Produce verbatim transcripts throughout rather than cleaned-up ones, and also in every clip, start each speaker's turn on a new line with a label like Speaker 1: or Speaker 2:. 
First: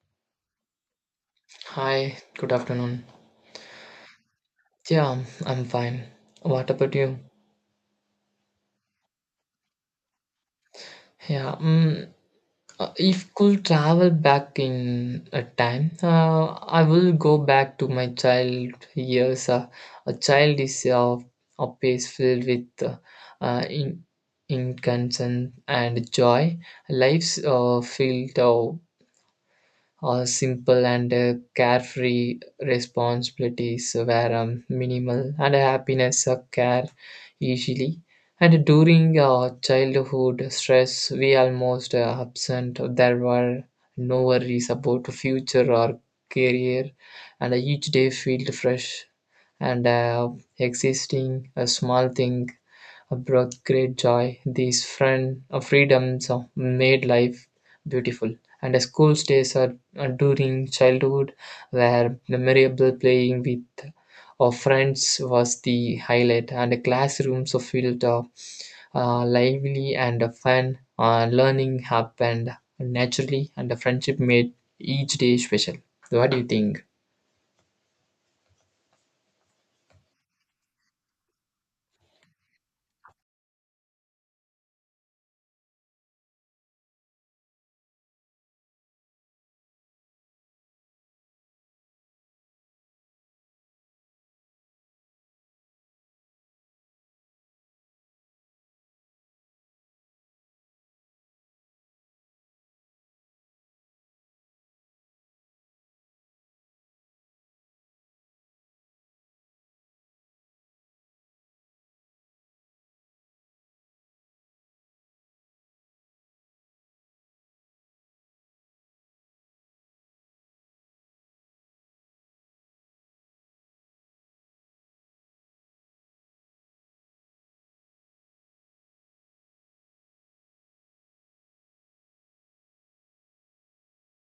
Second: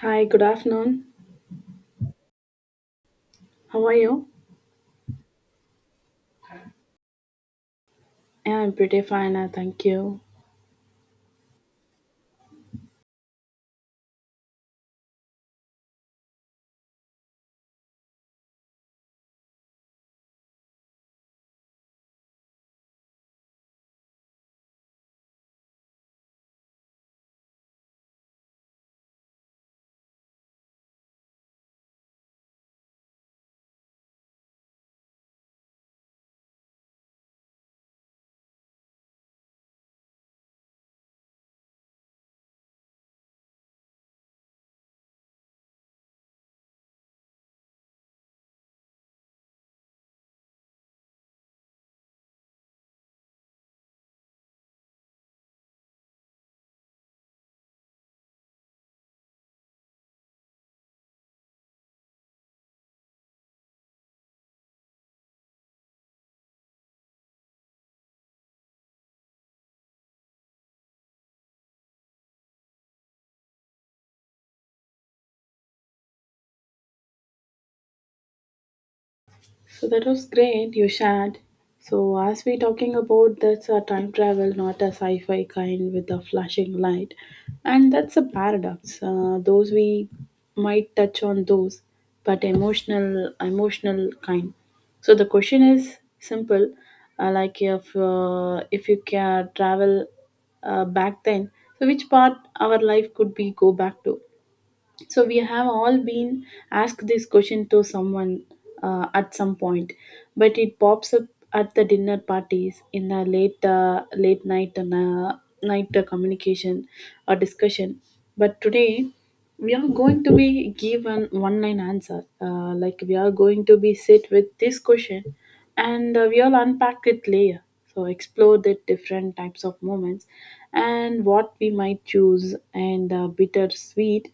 Speaker 1: Hi, good afternoon.
Speaker 2: Hi, good afternoon.
Speaker 1: How are you?
Speaker 2: Yeah, I'm fine. What about you?
Speaker 1: Yeah, I'm pretty fine, uh, thank you.
Speaker 2: Yeah, um, uh, if could travel back in a time, uh, I will go back to my child years. Uh, a child is uh, a place filled with uh, uh, in, innocence and joy. Lives uh, filled uh, a simple and uh, carefree responsibilities were um, minimal and happiness uh, care easily. And during uh, childhood stress, we almost uh, absent. There were no worries about future or career, and each day felt fresh and uh, existing a small thing have brought great joy. These friend, uh, freedoms uh, made life beautiful. And the school days are, are during childhood where memorable playing with our friends was the highlight, and the classrooms are filled uh, uh, lively and uh, fun. Uh, learning happened naturally, and the friendship made each day special. What do you think?
Speaker 1: So that was great you shared. So as we talking about that's a time travel, not a sci-fi kind with a flashing light, and that's a paradox. Uh, those we might touch on those, but emotional, emotional kind. So the question is simple, uh, like if uh, if you can travel uh, back then, so which part our life could be go back to? So we have all been asked this question to someone uh, at some point, but it pops up at the dinner parties, in the late uh, late night and uh, night uh, communication or discussion. But today we are going to be given one line answer. Uh, like we are going to be sit with this question, and uh, we all unpack it layer. So explore the different types of moments and what we might choose and uh, bitter sweet.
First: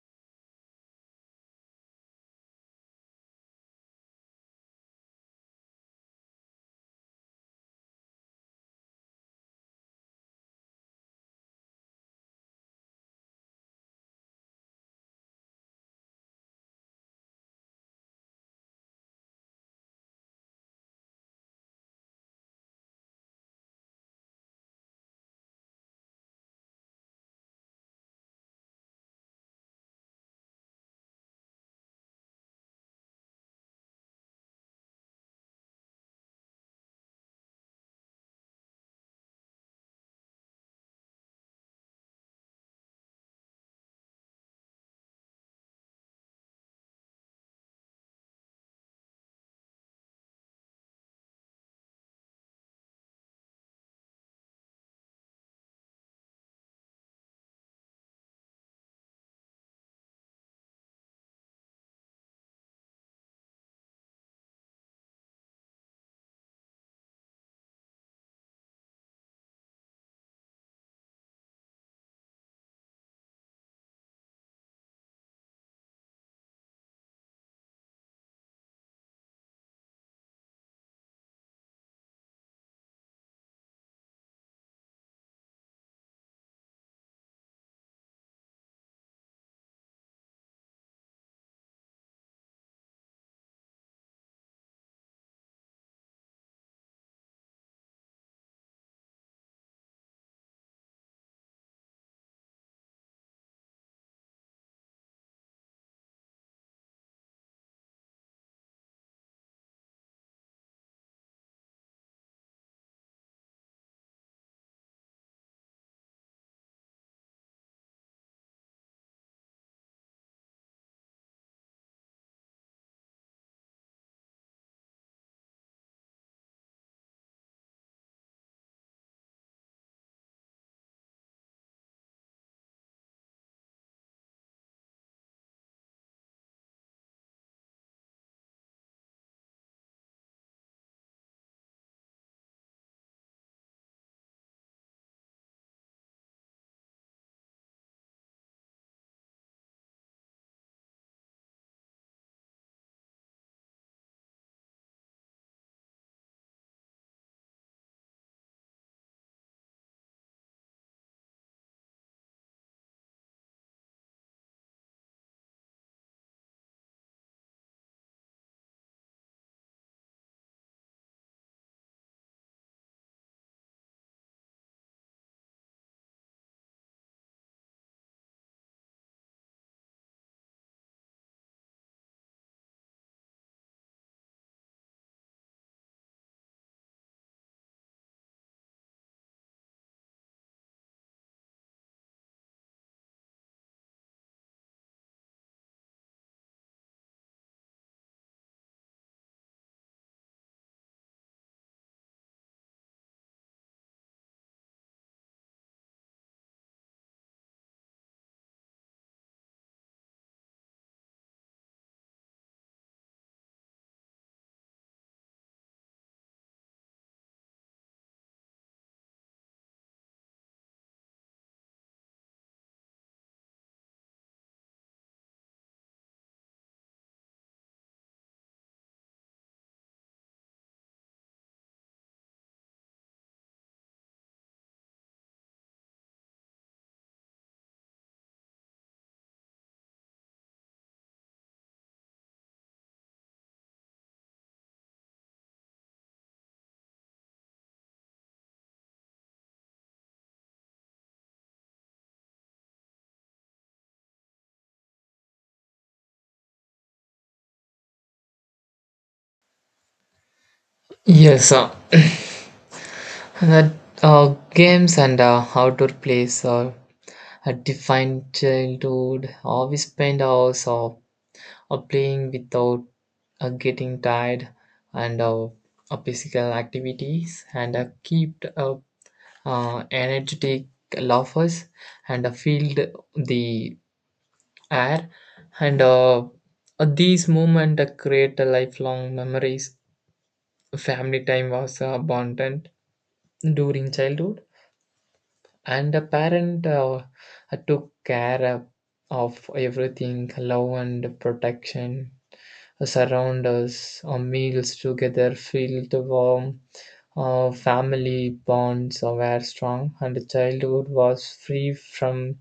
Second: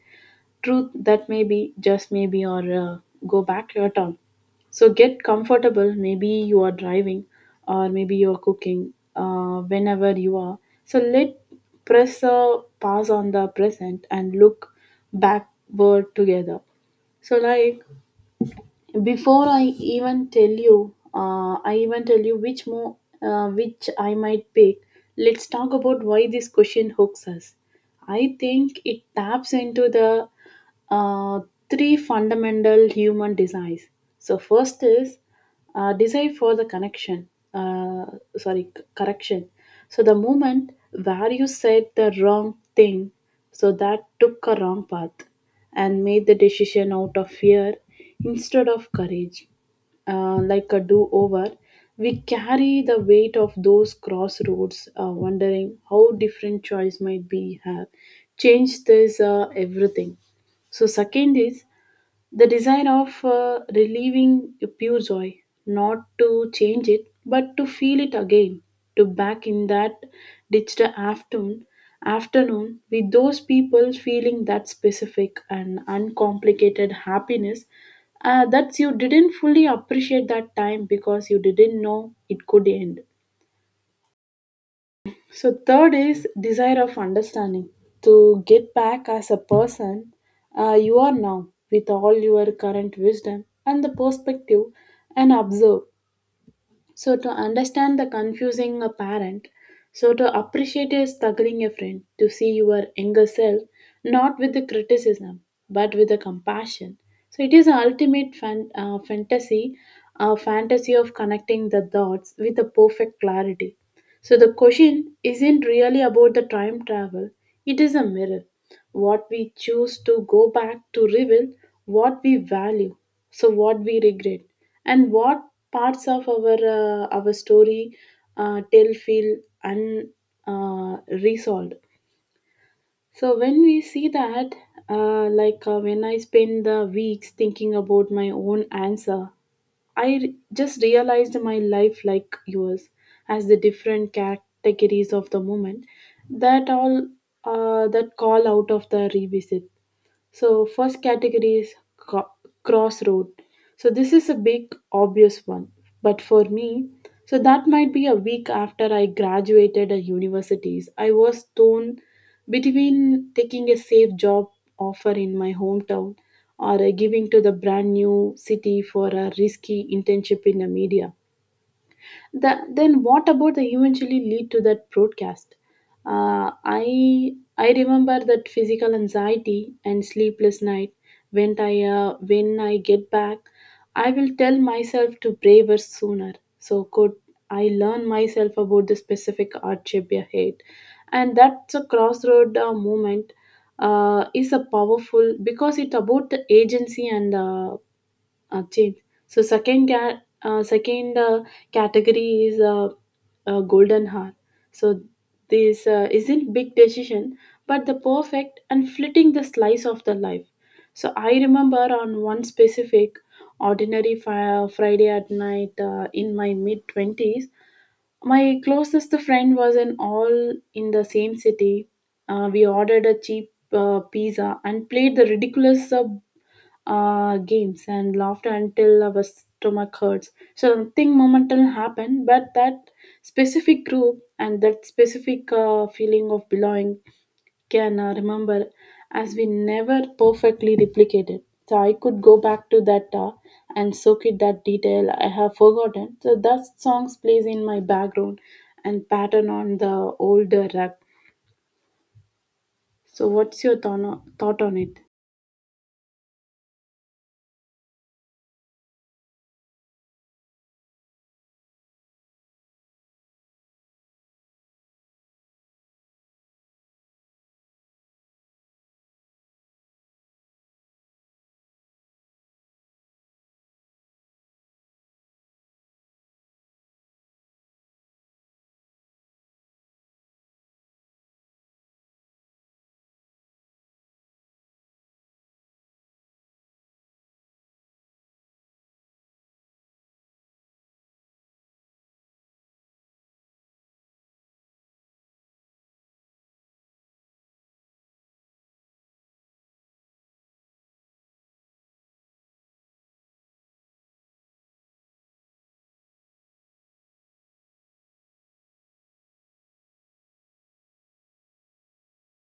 Speaker 1: Truth that maybe, just maybe, or uh, go back to your town. So get comfortable. Maybe you are driving, or maybe you are cooking. Uh, whenever you are, so let press uh, pause on the present and look backward together. So like before I even tell you, uh, I even tell you which more, uh, which I might pick. Let's talk about why this question hooks us. I think it taps into the uh, three fundamental human desires. So first is uh, desire for the connection. Uh, Sorry, c- correction. So the moment where you said the wrong thing, so that took a wrong path and made the decision out of fear instead of courage. Uh, like a do over, we carry the weight of those crossroads, uh, wondering how different choice might be have changed this uh, everything. So second is the design of uh, relieving a pure joy, not to change it, but to feel it again, to back in that digital afternoon, afternoon with those people feeling that specific and uncomplicated happiness uh, that you didn't fully appreciate that time because you didn't know it could end. So third is desire of understanding to get back as a person uh, you are now with all your current wisdom and the perspective and observe. So, to understand the confusing a parent, so to appreciate a struggling a friend, to see your younger self not with the criticism but with the compassion. So it is an ultimate fan, uh, fantasy, a fantasy of connecting the dots with the perfect clarity. So the question isn't really about the time travel, it is a mirror. What we choose to go back to reveal what we value, so what we regret, and what parts of our uh, our story uh, tell feel unresolved. Uh, Resolved. So when we see that, uh, like uh, when I spend the weeks thinking about my own answer, I r- just realized my life like yours as the different categories of the moment that all uh, that call out of the revisit. So first category is co- crossroad. So this is a big obvious one, but for me, so that might be a week after I graduated at universities. I was torn between taking a safe job offer in my hometown or uh, giving to the brand new city for a risky internship in the media, the, then what about the eventually lead to that broadcast. Uh, i i remember that physical anxiety and sleepless night. When i uh, when I get back, I will tell myself to braver sooner, so could I learn myself about the specific art shape ahead. And that's a crossroad uh, moment, uh, is a powerful because it's about the agency and uh, uh, change. So second ca- uh, second uh, category is uh, uh, golden hour. So this uh, isn't big decision, but the perfect and flitting the slice of the life. So I remember on one specific ordinary fi- Friday at night uh, in my mid twenties, my closest friend was in all in the same city. Uh, we ordered a cheap uh, pizza and played the ridiculous uh, uh, games and laughter until our stomach hurts. So something momental happened, but that specific group and that specific uh, feeling of belonging can uh, remember as we never perfectly replicated. So I could go back to that uh, and soak it that detail I have forgotten. So that songs plays in my background and pattern on the older rap. So what's your thought on thought on it?
Speaker 2: Yes, uh, Uh, uh, Games and uh, outdoor plays are a defined childhood. Uh, we spend hours uh, uh, playing without uh, getting tired, and uh, uh, physical activities and uh, keep uh, uh, energetic laughers and uh, filled the air. And uh, uh, these moments uh, create a lifelong memories. Family time was uh, abundant during childhood and the parent uh, took care of of everything love and protection surround us our meals together filled warm uh, family bonds were strong, and childhood was free from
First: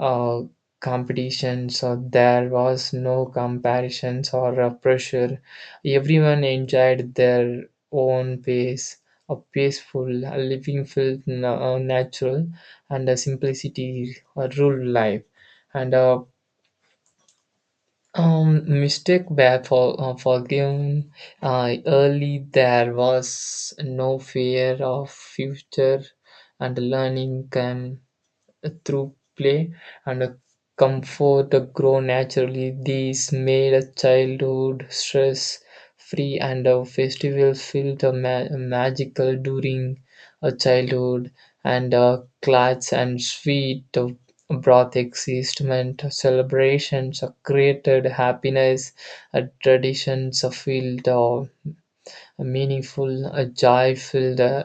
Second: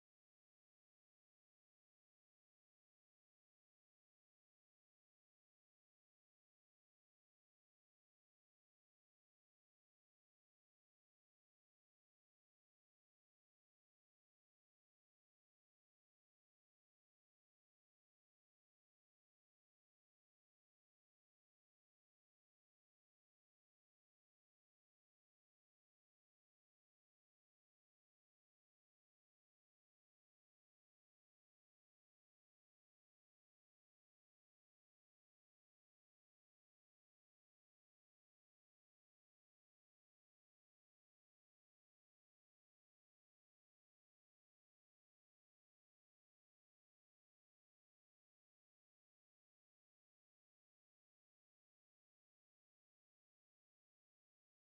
Speaker 2: uh, competition, so there was no comparisons or uh, pressure. Everyone enjoyed their own pace. A peaceful uh, living felt na- uh, natural, and a simplicity uh, ruled life. And uh, um, mistake were for, uh, forgiven uh, early. There was no fear of future, and learning came through play and comfort grow naturally. These made a childhood stress free and a festival feel the ma- magical during a childhood and a clat's and sweet of broth existment celebrations are created happiness a traditions are filled uh, meaningful a joy filled uh,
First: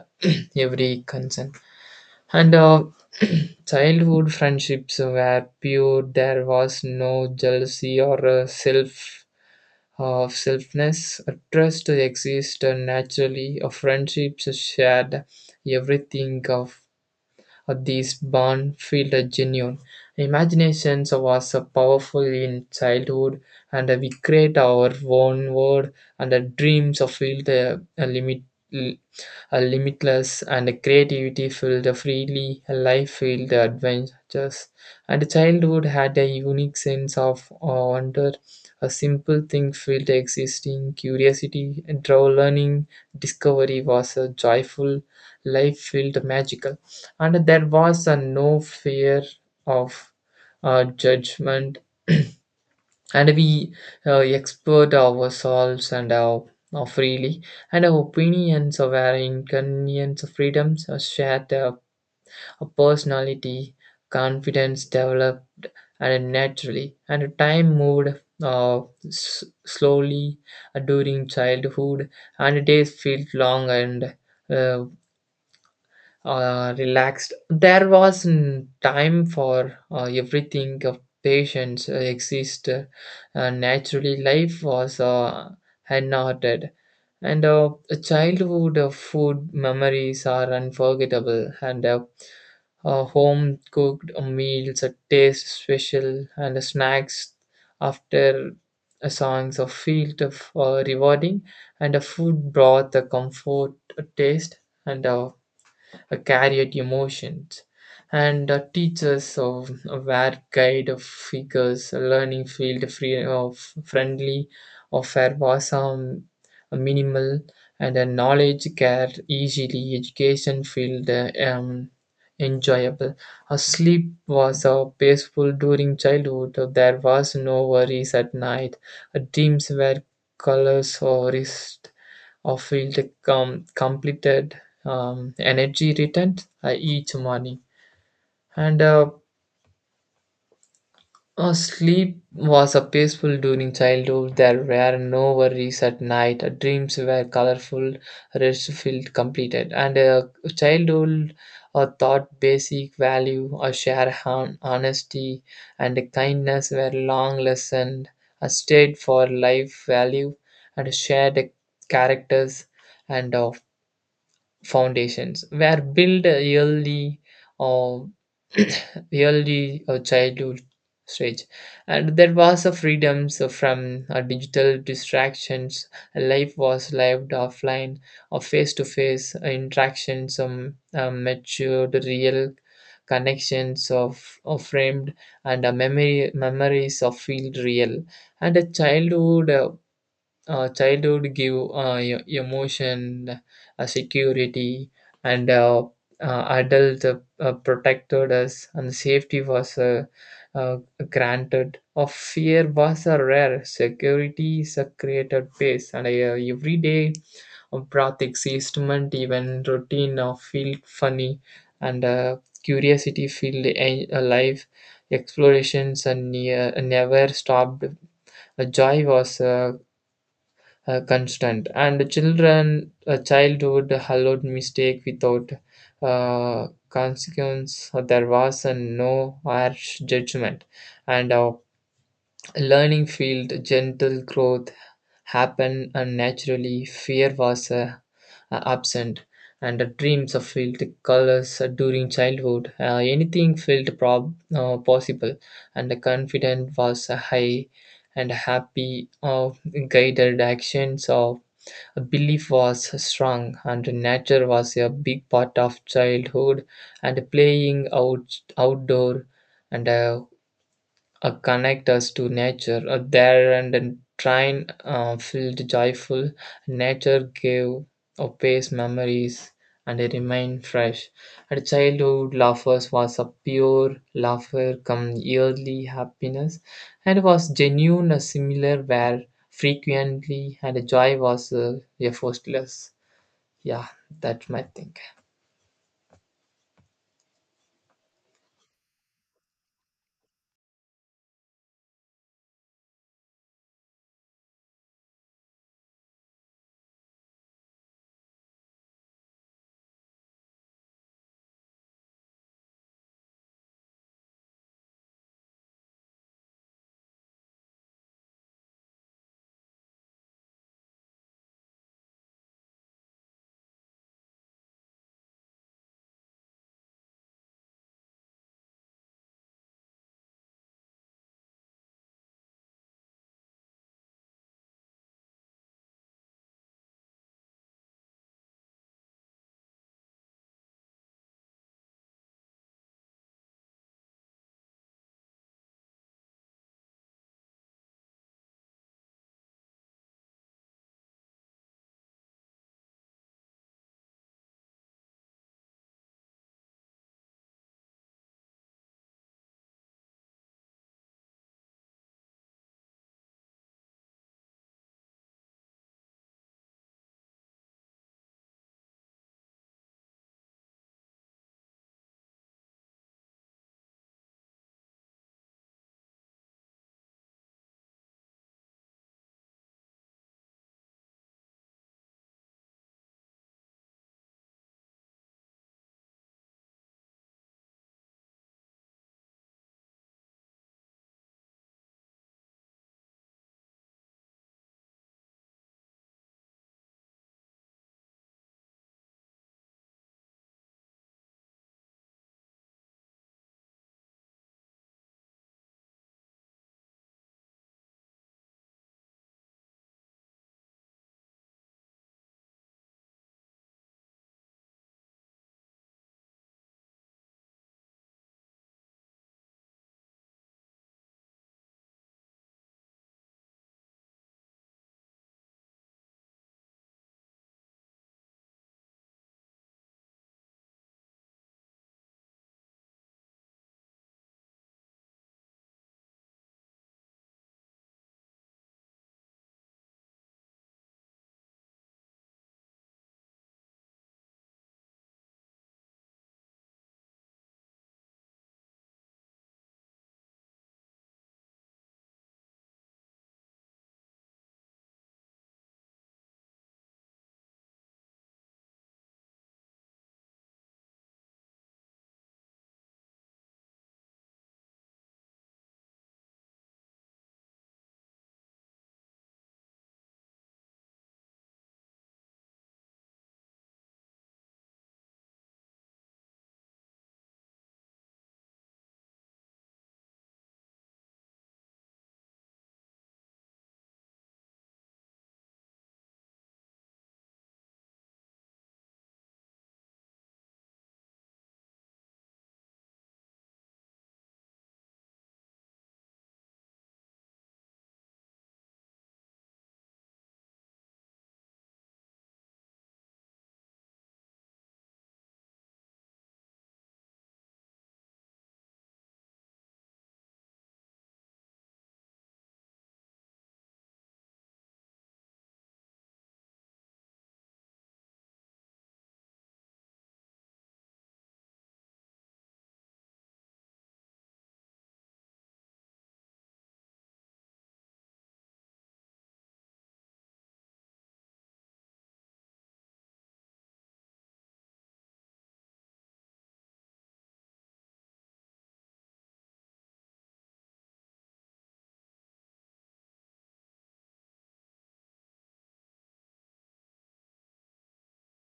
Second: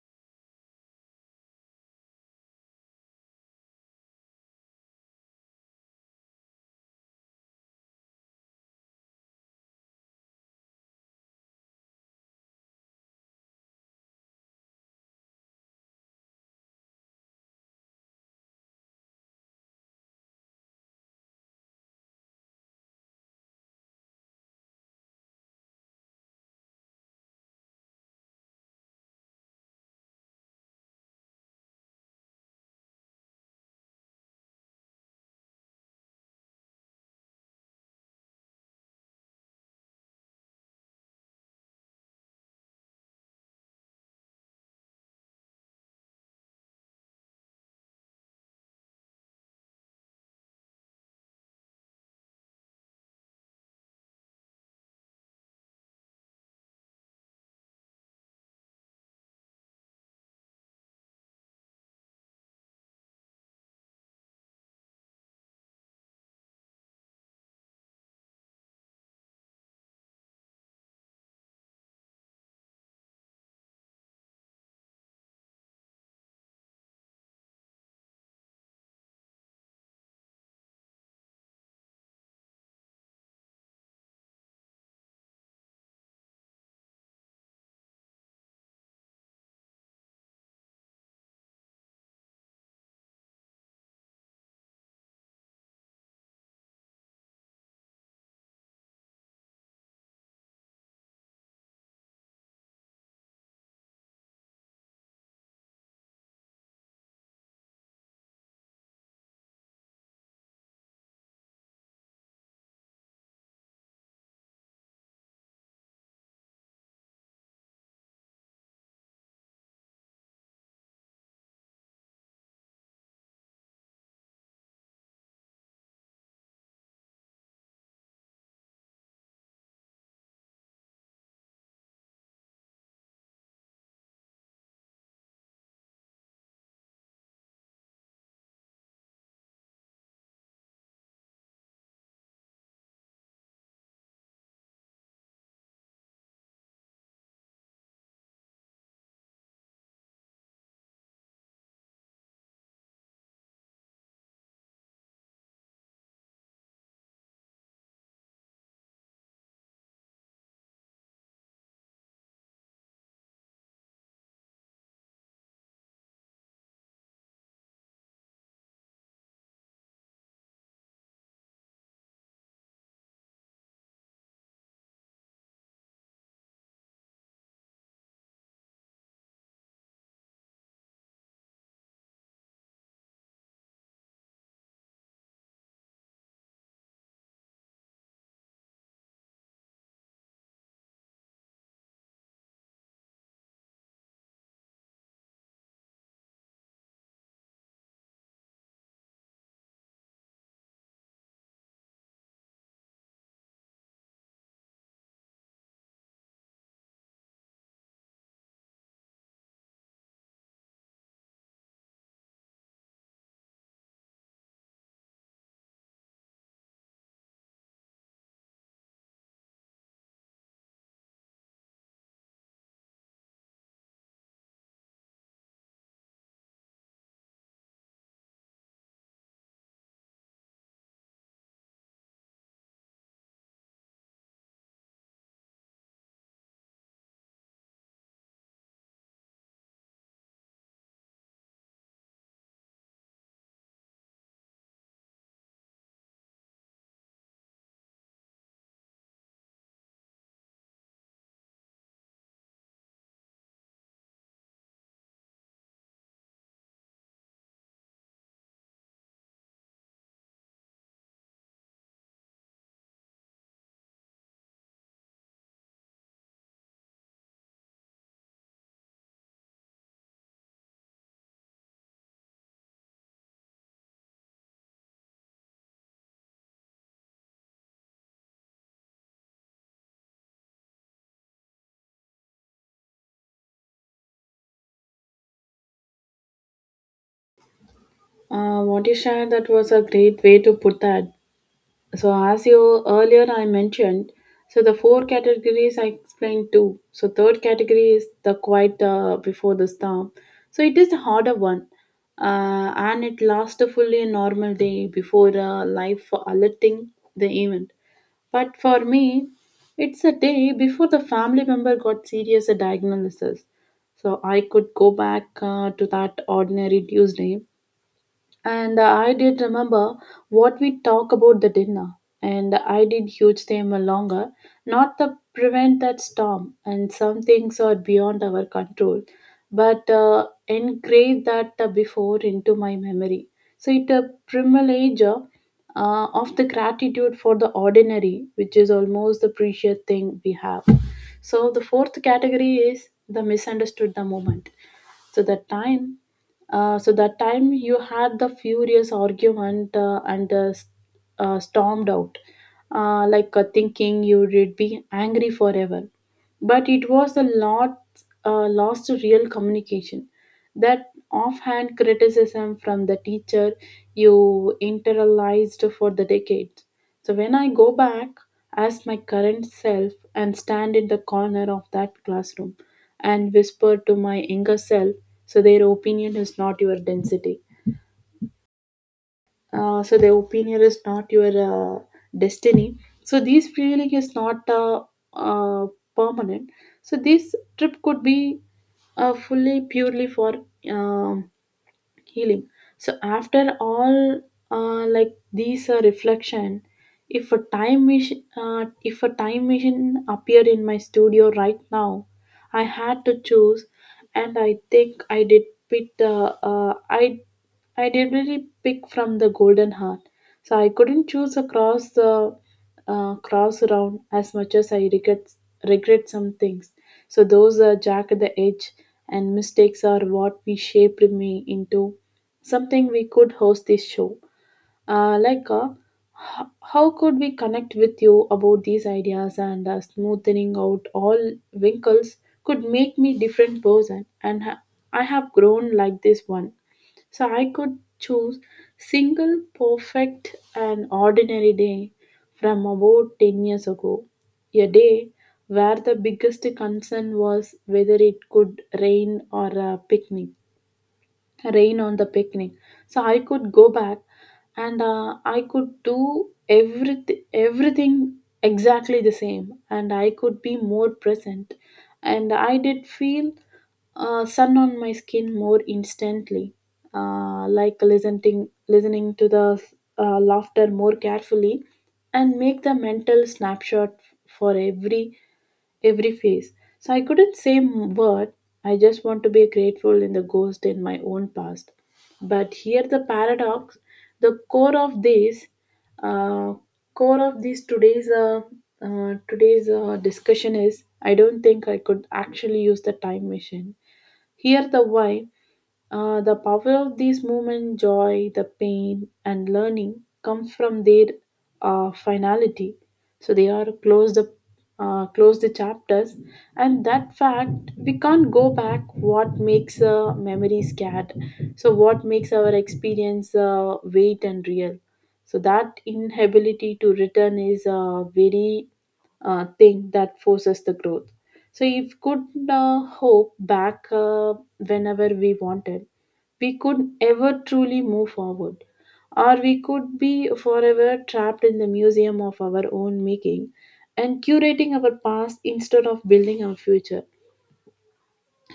Speaker 2: every concern and uh, childhood friendships were pure. There was no jealousy or uh, self uh, selfness. A trust exists naturally. A friendships shared everything of uh, this bond felt genuine. Imagination was uh, powerful in childhood, and uh, we create our own world, and the dreams of felt uh, limit a limitless and creativity filled a freely a life filled adventures and childhood had a unique sense of wonder a simple thing filled existing curiosity draw learning discovery was a joyful life filled magical and there was a no fear of uh, judgment and we uh, expert ourselves and our, our freely and our opinions of our inconvenience of freedoms are shared uh, a personality confidence developed and naturally and time moved uh, s- slowly uh, during childhood and days felt long and uh, uh, relaxed. There was n- time for uh, everything. Of patience uh, exist uh, uh, naturally. Life was uh, unarted, and uh, childhood uh, food memories are unforgettable. And uh, uh, home cooked meals that taste special, and the snacks after uh, songs of field of uh, rewarding, and the food brought the comfort uh, taste and. Uh, uh, carried emotions. And uh, teachers of, were guide of figures, learning field free of friendly, offer was um, minimal, and a knowledge care easily, education field uh, um, enjoyable. A sleep was uh, peaceful during childhood. Uh, there was no worries at night. Uh, dreams were colors or rest I feel the com- completed um, energy returned uh, each morning. And uh, uh, sleep was a peaceful during childhood. There were no worries at night. Uh, Dreams were colorful, rest filled completed. And uh, childhood uh, thought basic value, a share hon- honesty, and kindness were long lesson. A state for life value and shared characters and of foundations were built early or early uh, childhood stage and there was a freedoms from uh, digital distractions life was lived offline or face-to-face interactions um, uh, matured real connections of, of framed and uh, memory memories of feel real and a childhood uh, uh, childhood give uh, e- emotion uh, security and uh, uh, adult uh, uh, protected us and safety was uh, uh, granted of fear was a rare security is a created base and uh, everyday of breath existment even routine of feel funny and uh, curiosity feel a- alive explorations and near, never stopped uh, joy was uh, uh, constant and children uh, childhood allowed mistake without uh, consequence there was uh, no harsh judgment and our learning field gentle growth happened unnaturally. Fear was uh, uh, absent and the dreams of felt colors during childhood uh, anything felt prob- uh, possible and the confidence was uh, high and happy of guided actions of belief was strong, and nature was a big part of childhood, and playing out, outdoor and uh, uh, connect us to nature. Uh, there and then train uh, filled joyful, nature gave a pace memories and they remain fresh. At childhood, laughter was a pure laughter come yearly happiness and was genuine, uh, similar where frequently and joy was uh, effortless. Yeah, that's my thing.
Speaker 1: Uh, what you shared, that was a great way to put that. So, as you earlier I mentioned, so the four categories I explained too. So, third category is the quiet uh, before the storm. So, it is the harder one, uh, and it lasts fully a normal day before uh, life for alerting the event. But for me, it's a day before the family member got serious diagnosis. So I could go back uh, to that ordinary Tuesday, and I did remember what we talk about the dinner. And I did huge them longer, not to prevent that storm. And some things are beyond our control, but uh, engrave that uh, before into my memory. So it a privilege uh, of the gratitude for the ordinary, which is almost the precious thing we have. So the fourth category is the misunderstood the moment. So that time uh, so that time you had the furious argument uh, and uh, s- uh, stormed out, uh, like uh, thinking you would be angry forever. But it was a lot uh, lost to real communication. That offhand criticism from the teacher you internalized for the decades. So when I go back as my current self and stand in the corner of that classroom and whisper to my younger self, so their opinion is not your density. Uh, so their opinion is not your uh, destiny. So this feeling is not uh, uh, permanent. So this trip could be uh, fully purely for um healing. So after all, uh, like these uh, reflection, if a time machine uh, if a time machine appeared in my studio right now, I had to choose, and I think I did pick the uh, I I did really pick from the golden heart. So I couldn't choose across the uh, cross round. As much as I regret regret some things, so those are jack at the edge, and mistakes are what we shaped me into something we could host this show. Uh, like, uh, h- how could we connect with you about these ideas, and uh, smoothing out all wrinkles could make me different person and ha- I have grown like this one. So I could choose single, perfect and ordinary day from about ten years ago. A day where the biggest concern was whether it could rain or a picnic rain on the picnic. So I could go back, and uh, I could do everything everything exactly the same, and I could be more present, and I did feel uh, sun on my skin more instantly, uh, like listening listening to the uh, laughter more carefully, and make the mental snapshot for every every face. So I couldn't say m- word. I just want to be grateful in the ghost in my own past. But here the paradox, the core of this, uh, core of this today's uh, uh, today's uh, discussion is I don't think I could actually use the time machine. Here the why. Uh, the power of these moments, joy, the pain, and learning, come from their uh, finality. So they are close the uh, close the chapters, and that fact we can't go back. What makes a memory scared? So what makes our experience uh, weight and real? So that inability to return is a very uh, thing that forces the growth. So if could uh, hope back uh, whenever we wanted, we could ever truly move forward. Or we could be forever trapped in the museum of our own making, and curating our past instead of building our future.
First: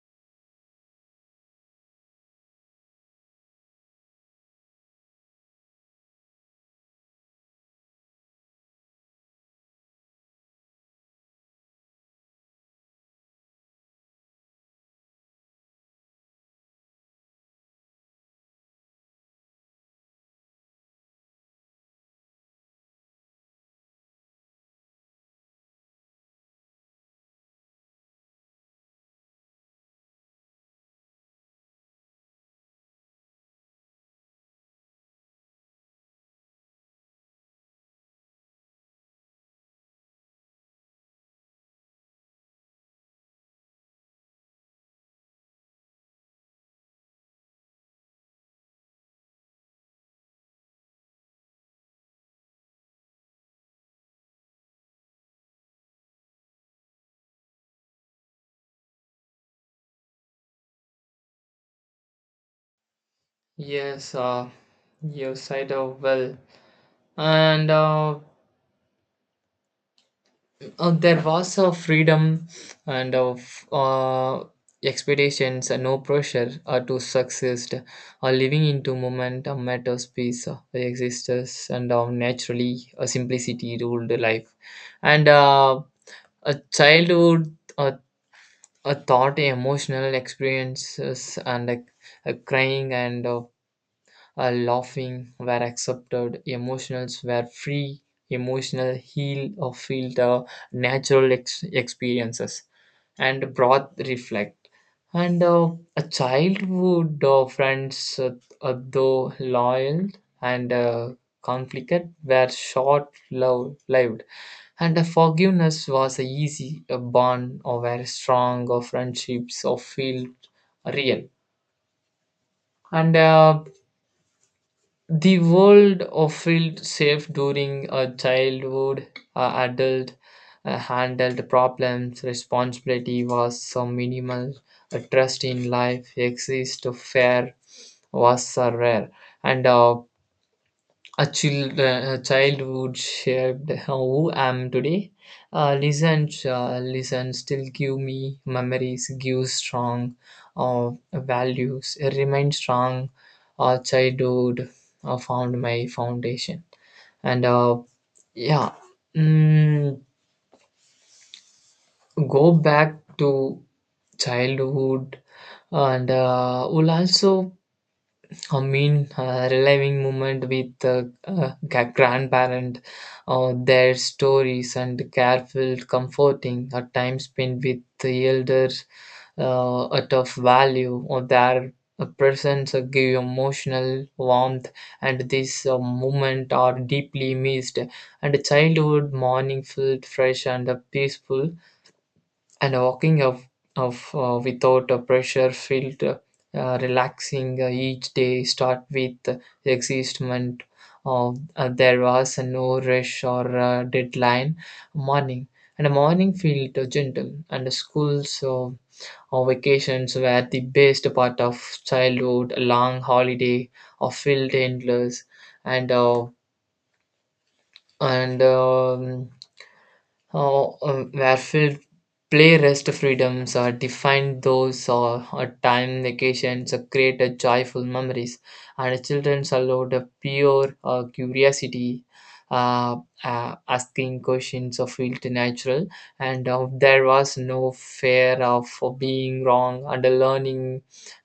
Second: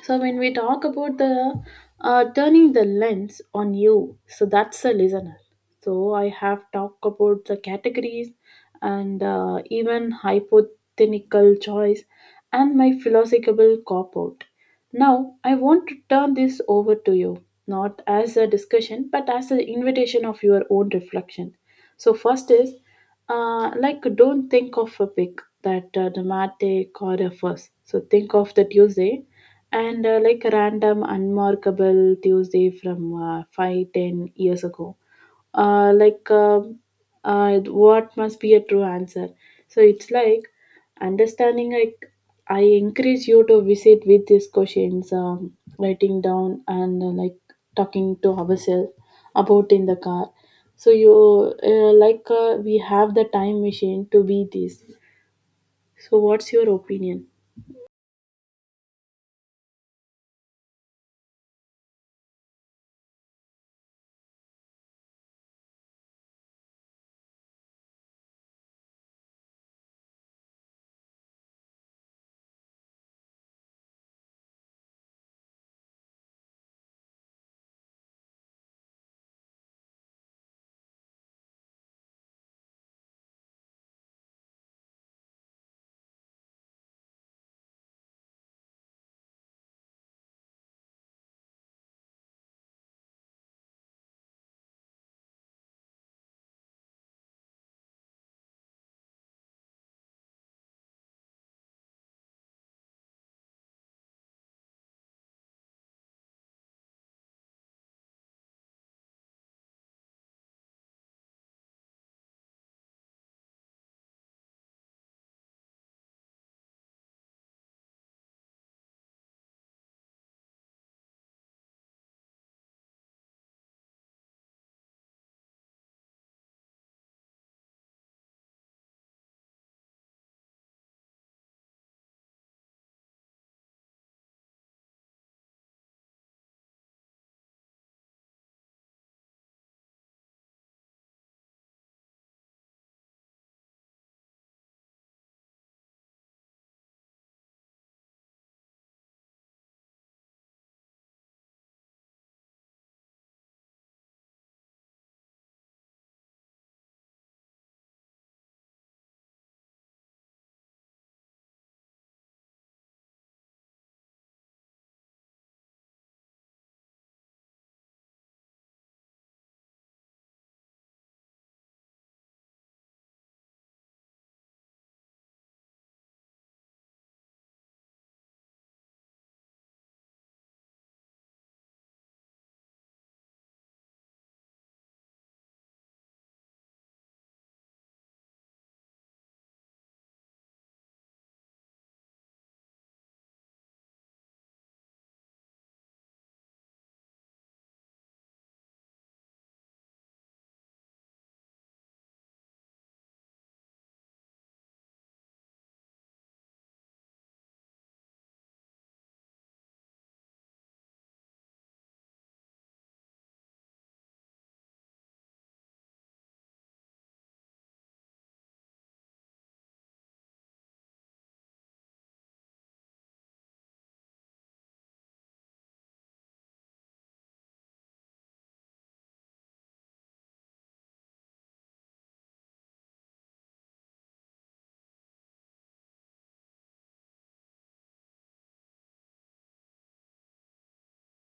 Speaker 1: So when we talk about the uh, turning the lens on you, so that's the listener. So I have talked about the categories, and uh, even hypothetical choice, and my philosophical cop out. Now I want to turn this over to you, not as a discussion but as an invitation of your own reflection. So first is uh, like don't think of a pick that uh, dramatic or a first. So think of the Tuesday, and uh, like random unmarkable Tuesday from uh, five ten years ago. Uh, like um uh, what must be a true answer? So it's like understanding. Like I encourage you to visit with these questions, um, writing down, and uh, like talking to ourselves about in the car. So you uh, like uh, we have the time machine to be this. So what's your opinion?
Speaker 2: Yes, uh, you said uh, well. And uh, Uh, there was a freedom and of uh, expectations and no pressure uh, to succeed or living into moment a matter space uh, exists and uh, naturally a simplicity ruled the life and uh, a childhood uh, a thought emotional experiences and uh, uh, crying and uh, uh, laughing were accepted, emotions were free, emotional heal or feel the natural ex- experiences, and broad reflect. And uh, a childhood uh, friends, uh, uh, though loyal and uh, conflicted, were short lo- lived and the forgiveness was a easy a bond or very strong or friendships or feel real and uh, the world of felt safe during a childhood, uh, adult uh, handled problems, responsibility was so minimal, a trust in life exist, fair was so rare, and uh, a, child, a childhood shaped who I am today. Uh, listen, uh, listen, still give me memories, give strong uh, values, remain strong. Uh, childhood uh, found my foundation. And uh, yeah, mm, go back to childhood and uh, will also I mean, uh, reliving moment with uh, uh, gra- grandparent, uh, their stories and careful comforting, a time spent with the elders, uh, out of value, or their uh, presence uh, give you emotional warmth, and this uh, moment are deeply missed. And childhood morning felt fresh and uh, peaceful, and walking of, of uh, without a pressure felt uh, relaxing. Uh, each day start with existment uh, uh, there was no rush or uh, deadline morning and the morning felt uh, gentle and the schools uh, or vacations were the best part of childhood a long holiday or felt endless and uh, and um, uh, uh, where field play rest freedoms are defined those or a time vacations uh, create a joyful memories and the children's allowed a pure uh, curiosity uh, uh, asking questions of felt natural and uh, there was no fear of uh, being wrong and the learning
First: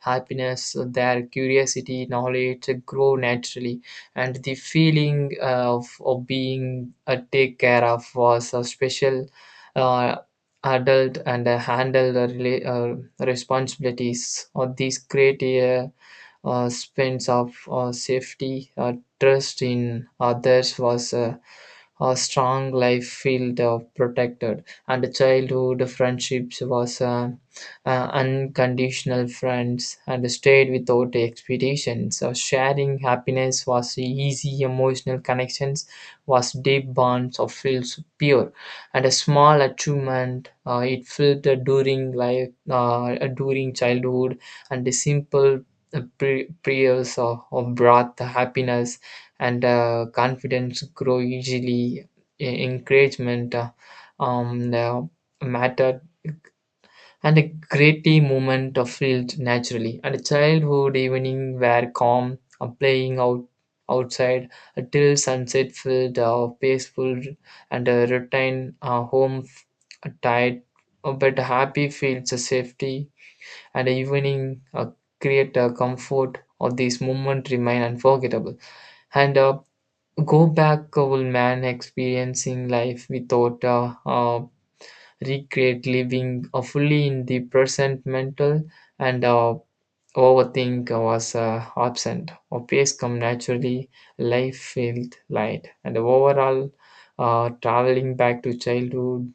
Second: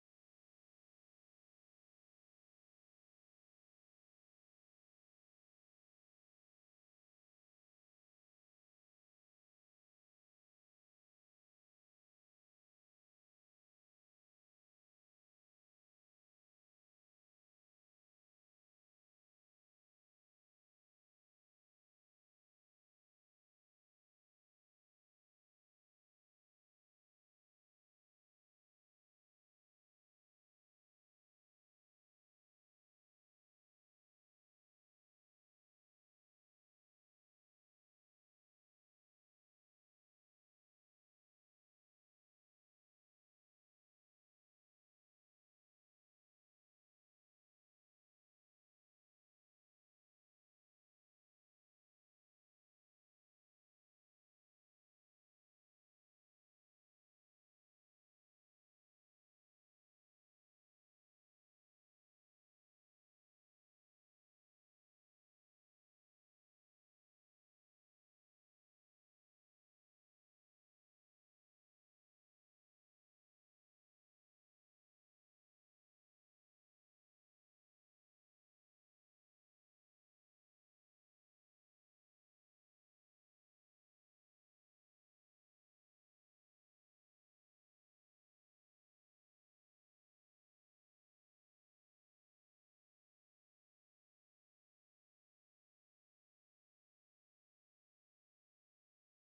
Speaker 2: happiness uh, their curiosity knowledge uh, grow naturally and the feeling uh, of, of being uh, take care of was a special uh, adult and uh, handle the rela- uh, responsibilities or these create a uh, sense of uh, safety, uh, trust in others was a, a strong life field uh, protected, and the childhood friendships was uh, uh, unconditional friends and stayed without expectations. So sharing happiness was easy, emotional connections was deep bonds of feels pure, and a small achievement uh, it felt during life uh, during childhood and the simple the pre- prayers of, of breath, happiness, and uh, confidence grow easily. E- Encouragement uh, um, uh, matter, and a greatly movement of field naturally. And a childhood evening were calm, uh, playing out outside till sunset filled uh, peaceful and uh, retain uh, home f- tight, uh, but happy feels a safety and evening uh, create a comfort of these moment remain unforgettable and uh, go back uh, will man experiencing life without uh, uh, recreate living uh, fully in the present mental and uh, overthink uh, was uh, absent or pace come naturally life felt light and overall uh, traveling back to childhood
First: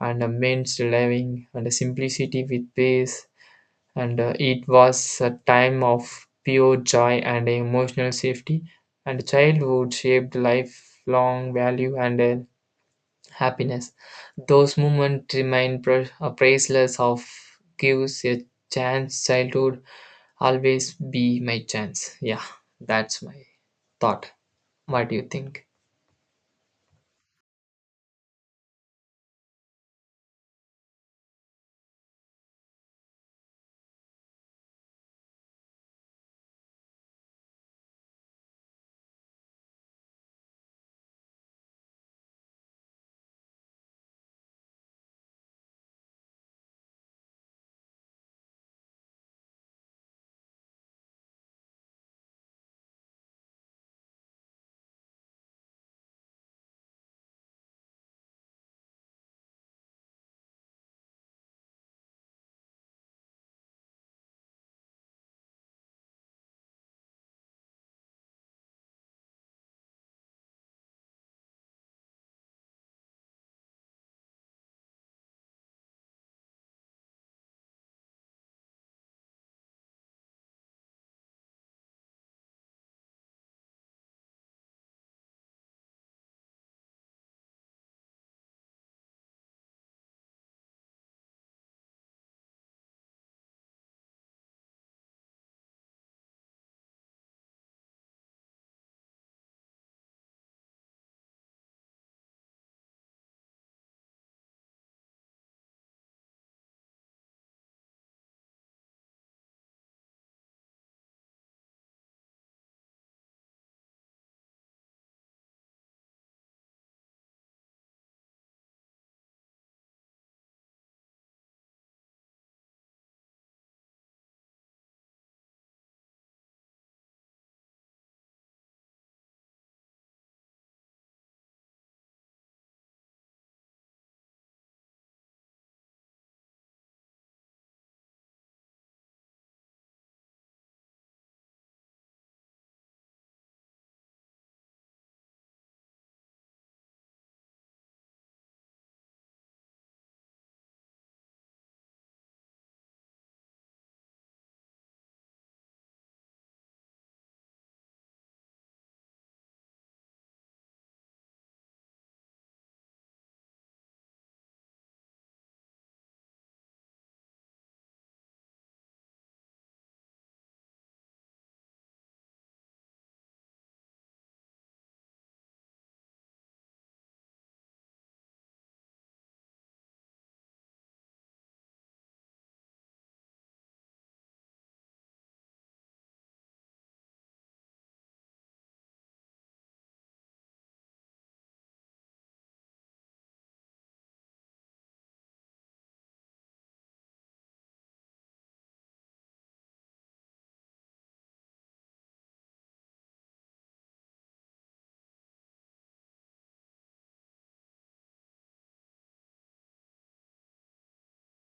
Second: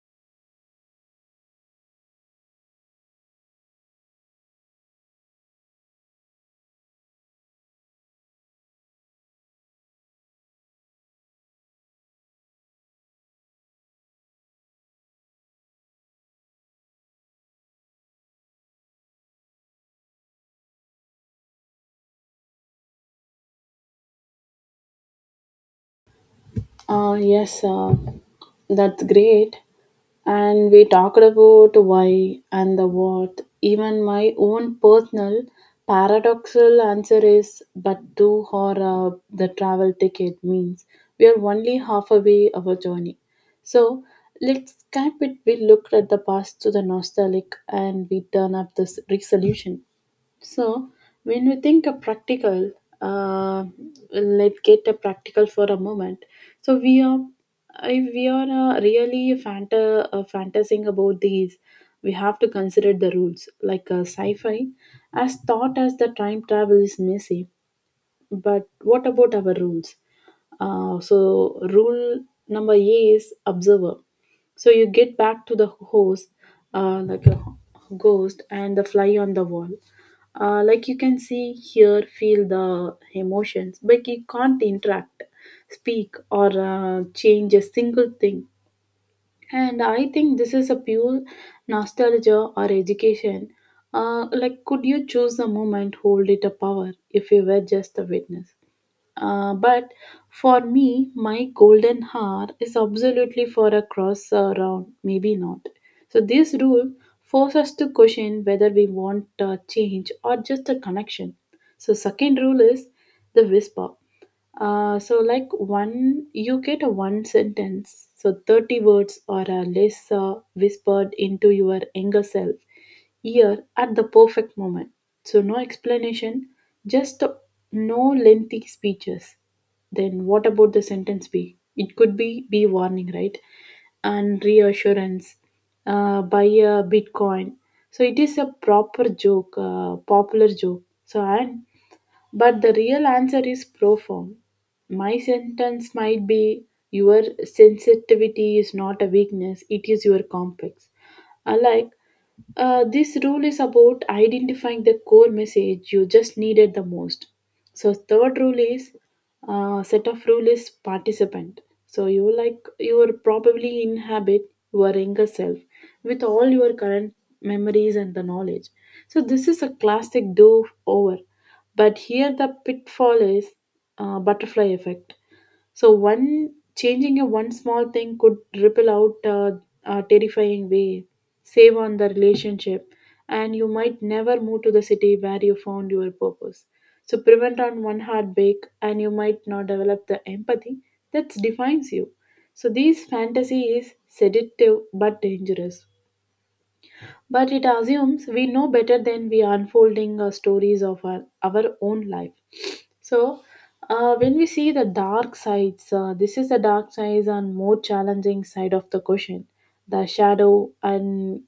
Speaker 2: and uh, living and the simplicity with pace and uh, it was a time of pure joy and emotional safety and childhood shaped lifelong value and uh, happiness those moments remain pr- uh, priceless of gives a chance childhood always be my chance. Yeah, that's my thought. What do you think?
Speaker 1: Uh, yes, uh, that's great. And we talked about why and the what. Even my own personal paradoxical answer is but do or uh, the travel ticket means we are only half away of our journey. So let's skip it. We look at the past to the nostalgic and we turn up this resolution. So, when we think a practical, uh, let's get a practical for a moment. So we are, if we are uh, really fanta- uh, fantasizing about these, we have to consider the rules like uh, sci-fi, as thought as the time travel is messy, but what about our rules? Uh, so, rule number A is observer. So, you get back to the host uh, like a ghost and the fly on the wall. Uh, like you can see, hear, feel the emotions, but you can't interact, speak, or uh, change a single thing. And I think this is a pure nostalgia or education. Uh, like, could you choose the moment, hold it a power if you were just a witness? Uh, but for me, my golden hour is absolutely for a cross uh, round, maybe not. So, this rule forces us to question whether we want uh, change or just a connection. So, second rule is the whisper. Uh, so like one you get a one sentence, so thirty words or uh, less, uh, whispered into your younger self ear at the perfect moment, so no explanation, just uh, no lengthy speeches. Then what about the sentence b? It could be be warning, right? And reassurance uh, by uh, bitcoin. So it is a proper joke, uh, popular joke, so, and but the real answer is profound. My sentence might be, your sensitivity is not a weakness, it is your complex. Alike, uh, this rule is about identifying the core message you just needed the most. So third rule is uh, set of rule is participant. So you, like, you will probably inhabit your younger self with all your current memories and the knowledge. So this is a classic do over. But here the pitfall is uh, butterfly effect. So one, changing a one small thing could ripple out a, a terrifying way, save on the relationship, and you might never move to the city where you found your purpose. So prevent on one heartbreak, and you might not develop the empathy that defines you. So these fantasy is seductive but dangerous, but it assumes we know better than we are unfolding uh, stories of our, our own life. So, uh, when we see the dark sides, uh, this is the dark sides and more challenging side of the question, the shadow, and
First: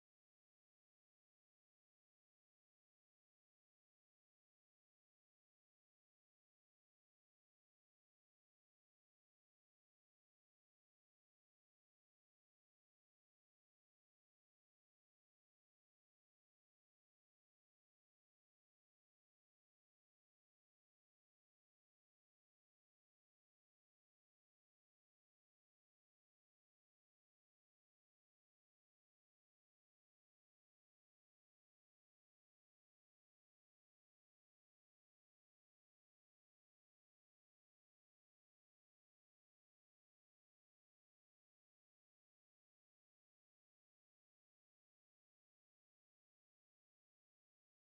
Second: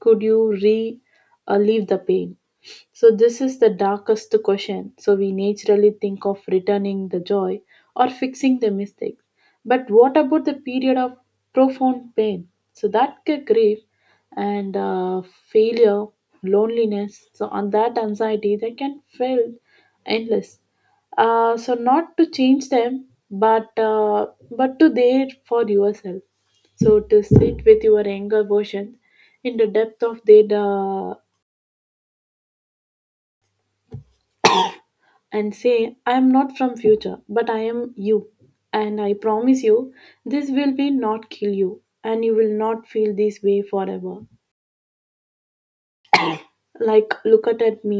Speaker 1: could you re uh, leave the pain? So, this is the darkest question. So, we naturally think of returning the joy or fixing the mistakes. But what about the period of profound pain? So, that could grief and uh, failure, loneliness, so, and that anxiety that can feel endless. Uh, so, not to change them, but uh, but to there for yourself. So, to sit with your anger version in the depth of their uh, and say, I am not from future, but I am you. And I promise you, this will be not kill you, and you will not feel this way forever. Like look at at me,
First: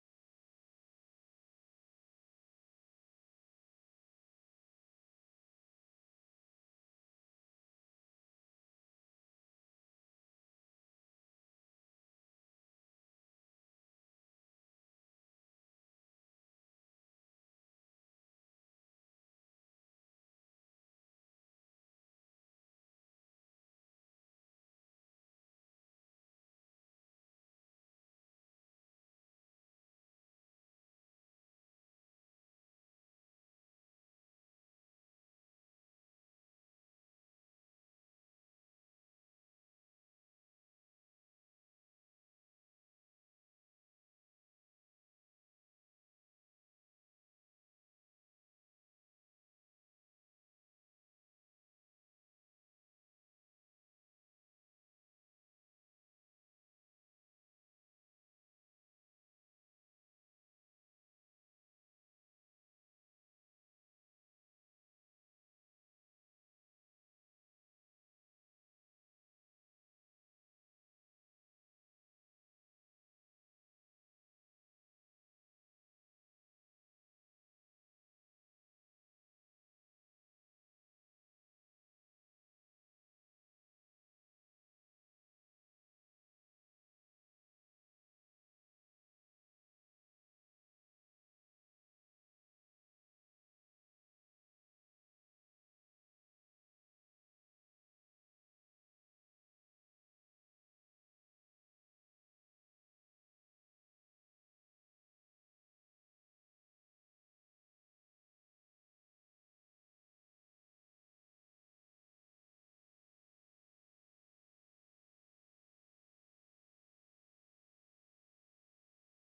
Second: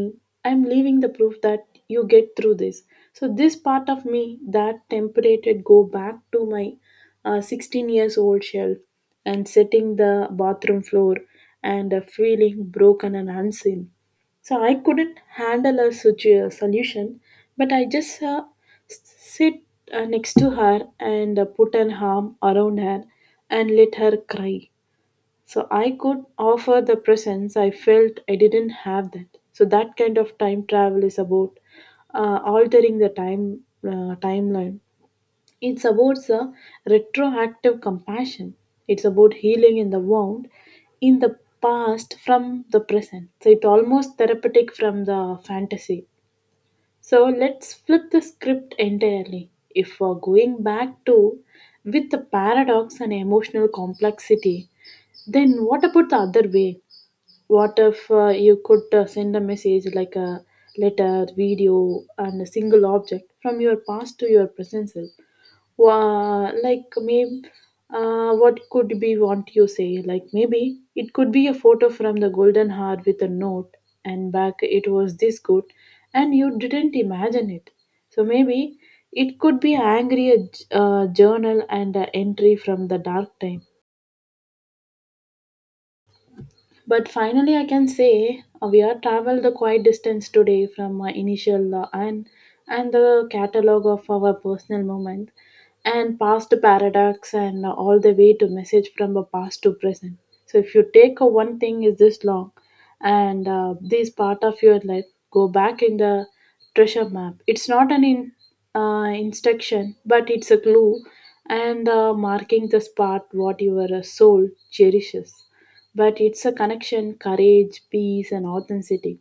Speaker 1: I'm leaving the proof that you get through this. So this part of me that temperated go back to my uh, sixteen years old shelf and setting the bathroom floor and uh, feeling broken and unseen. So I couldn't handle a situ- solution, but I just uh, s- sit uh, next to her and uh, put an arm around her and let her cry. So I could offer the presence I felt I didn't have that. So that kind of time travel is about uh, altering the time uh, timeline. It's about the retroactive compassion. It's about healing in the wound in the past from the present. So it's almost therapeutic from the fantasy. So let's flip the script entirely. If we're going back to with the paradox and emotional complexity, then what about the other way? What if uh, you could uh, send a message like a letter, video, and a single object from your past to your present self? Wha- like maybe, uh, what could be want you say? Like maybe it could be a photo from the golden heart with a note, and back it was this good, and you didn't imagine it. So maybe it could be angry uh, j- uh, journal and uh, entry from the dark time. But finally, I can say uh, we are traveled the quite distance today from our initial uh, and and the catalog of our personal moment and past paradox and uh, all the way to message from the past to present. So if you take a one thing is this long and uh, this part of your life, go back in the treasure map. It's not an in, uh, instruction, but it's a clue and uh, marking the spot what your uh, soul cherishes, but it's a connection, courage, peace, and authenticity.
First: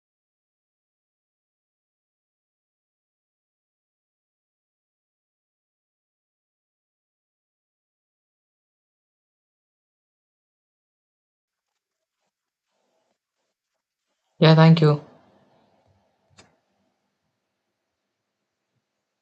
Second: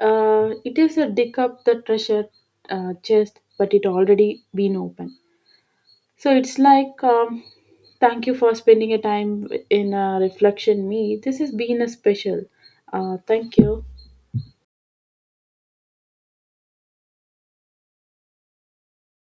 Speaker 1: Uh, it is a dig up the treasure uh, chest, but it already been open. So it's like, um, thank you for spending a time in a reflection. Me, this has been a special. Uh, thank you.
Speaker 2: Yeah, thank you.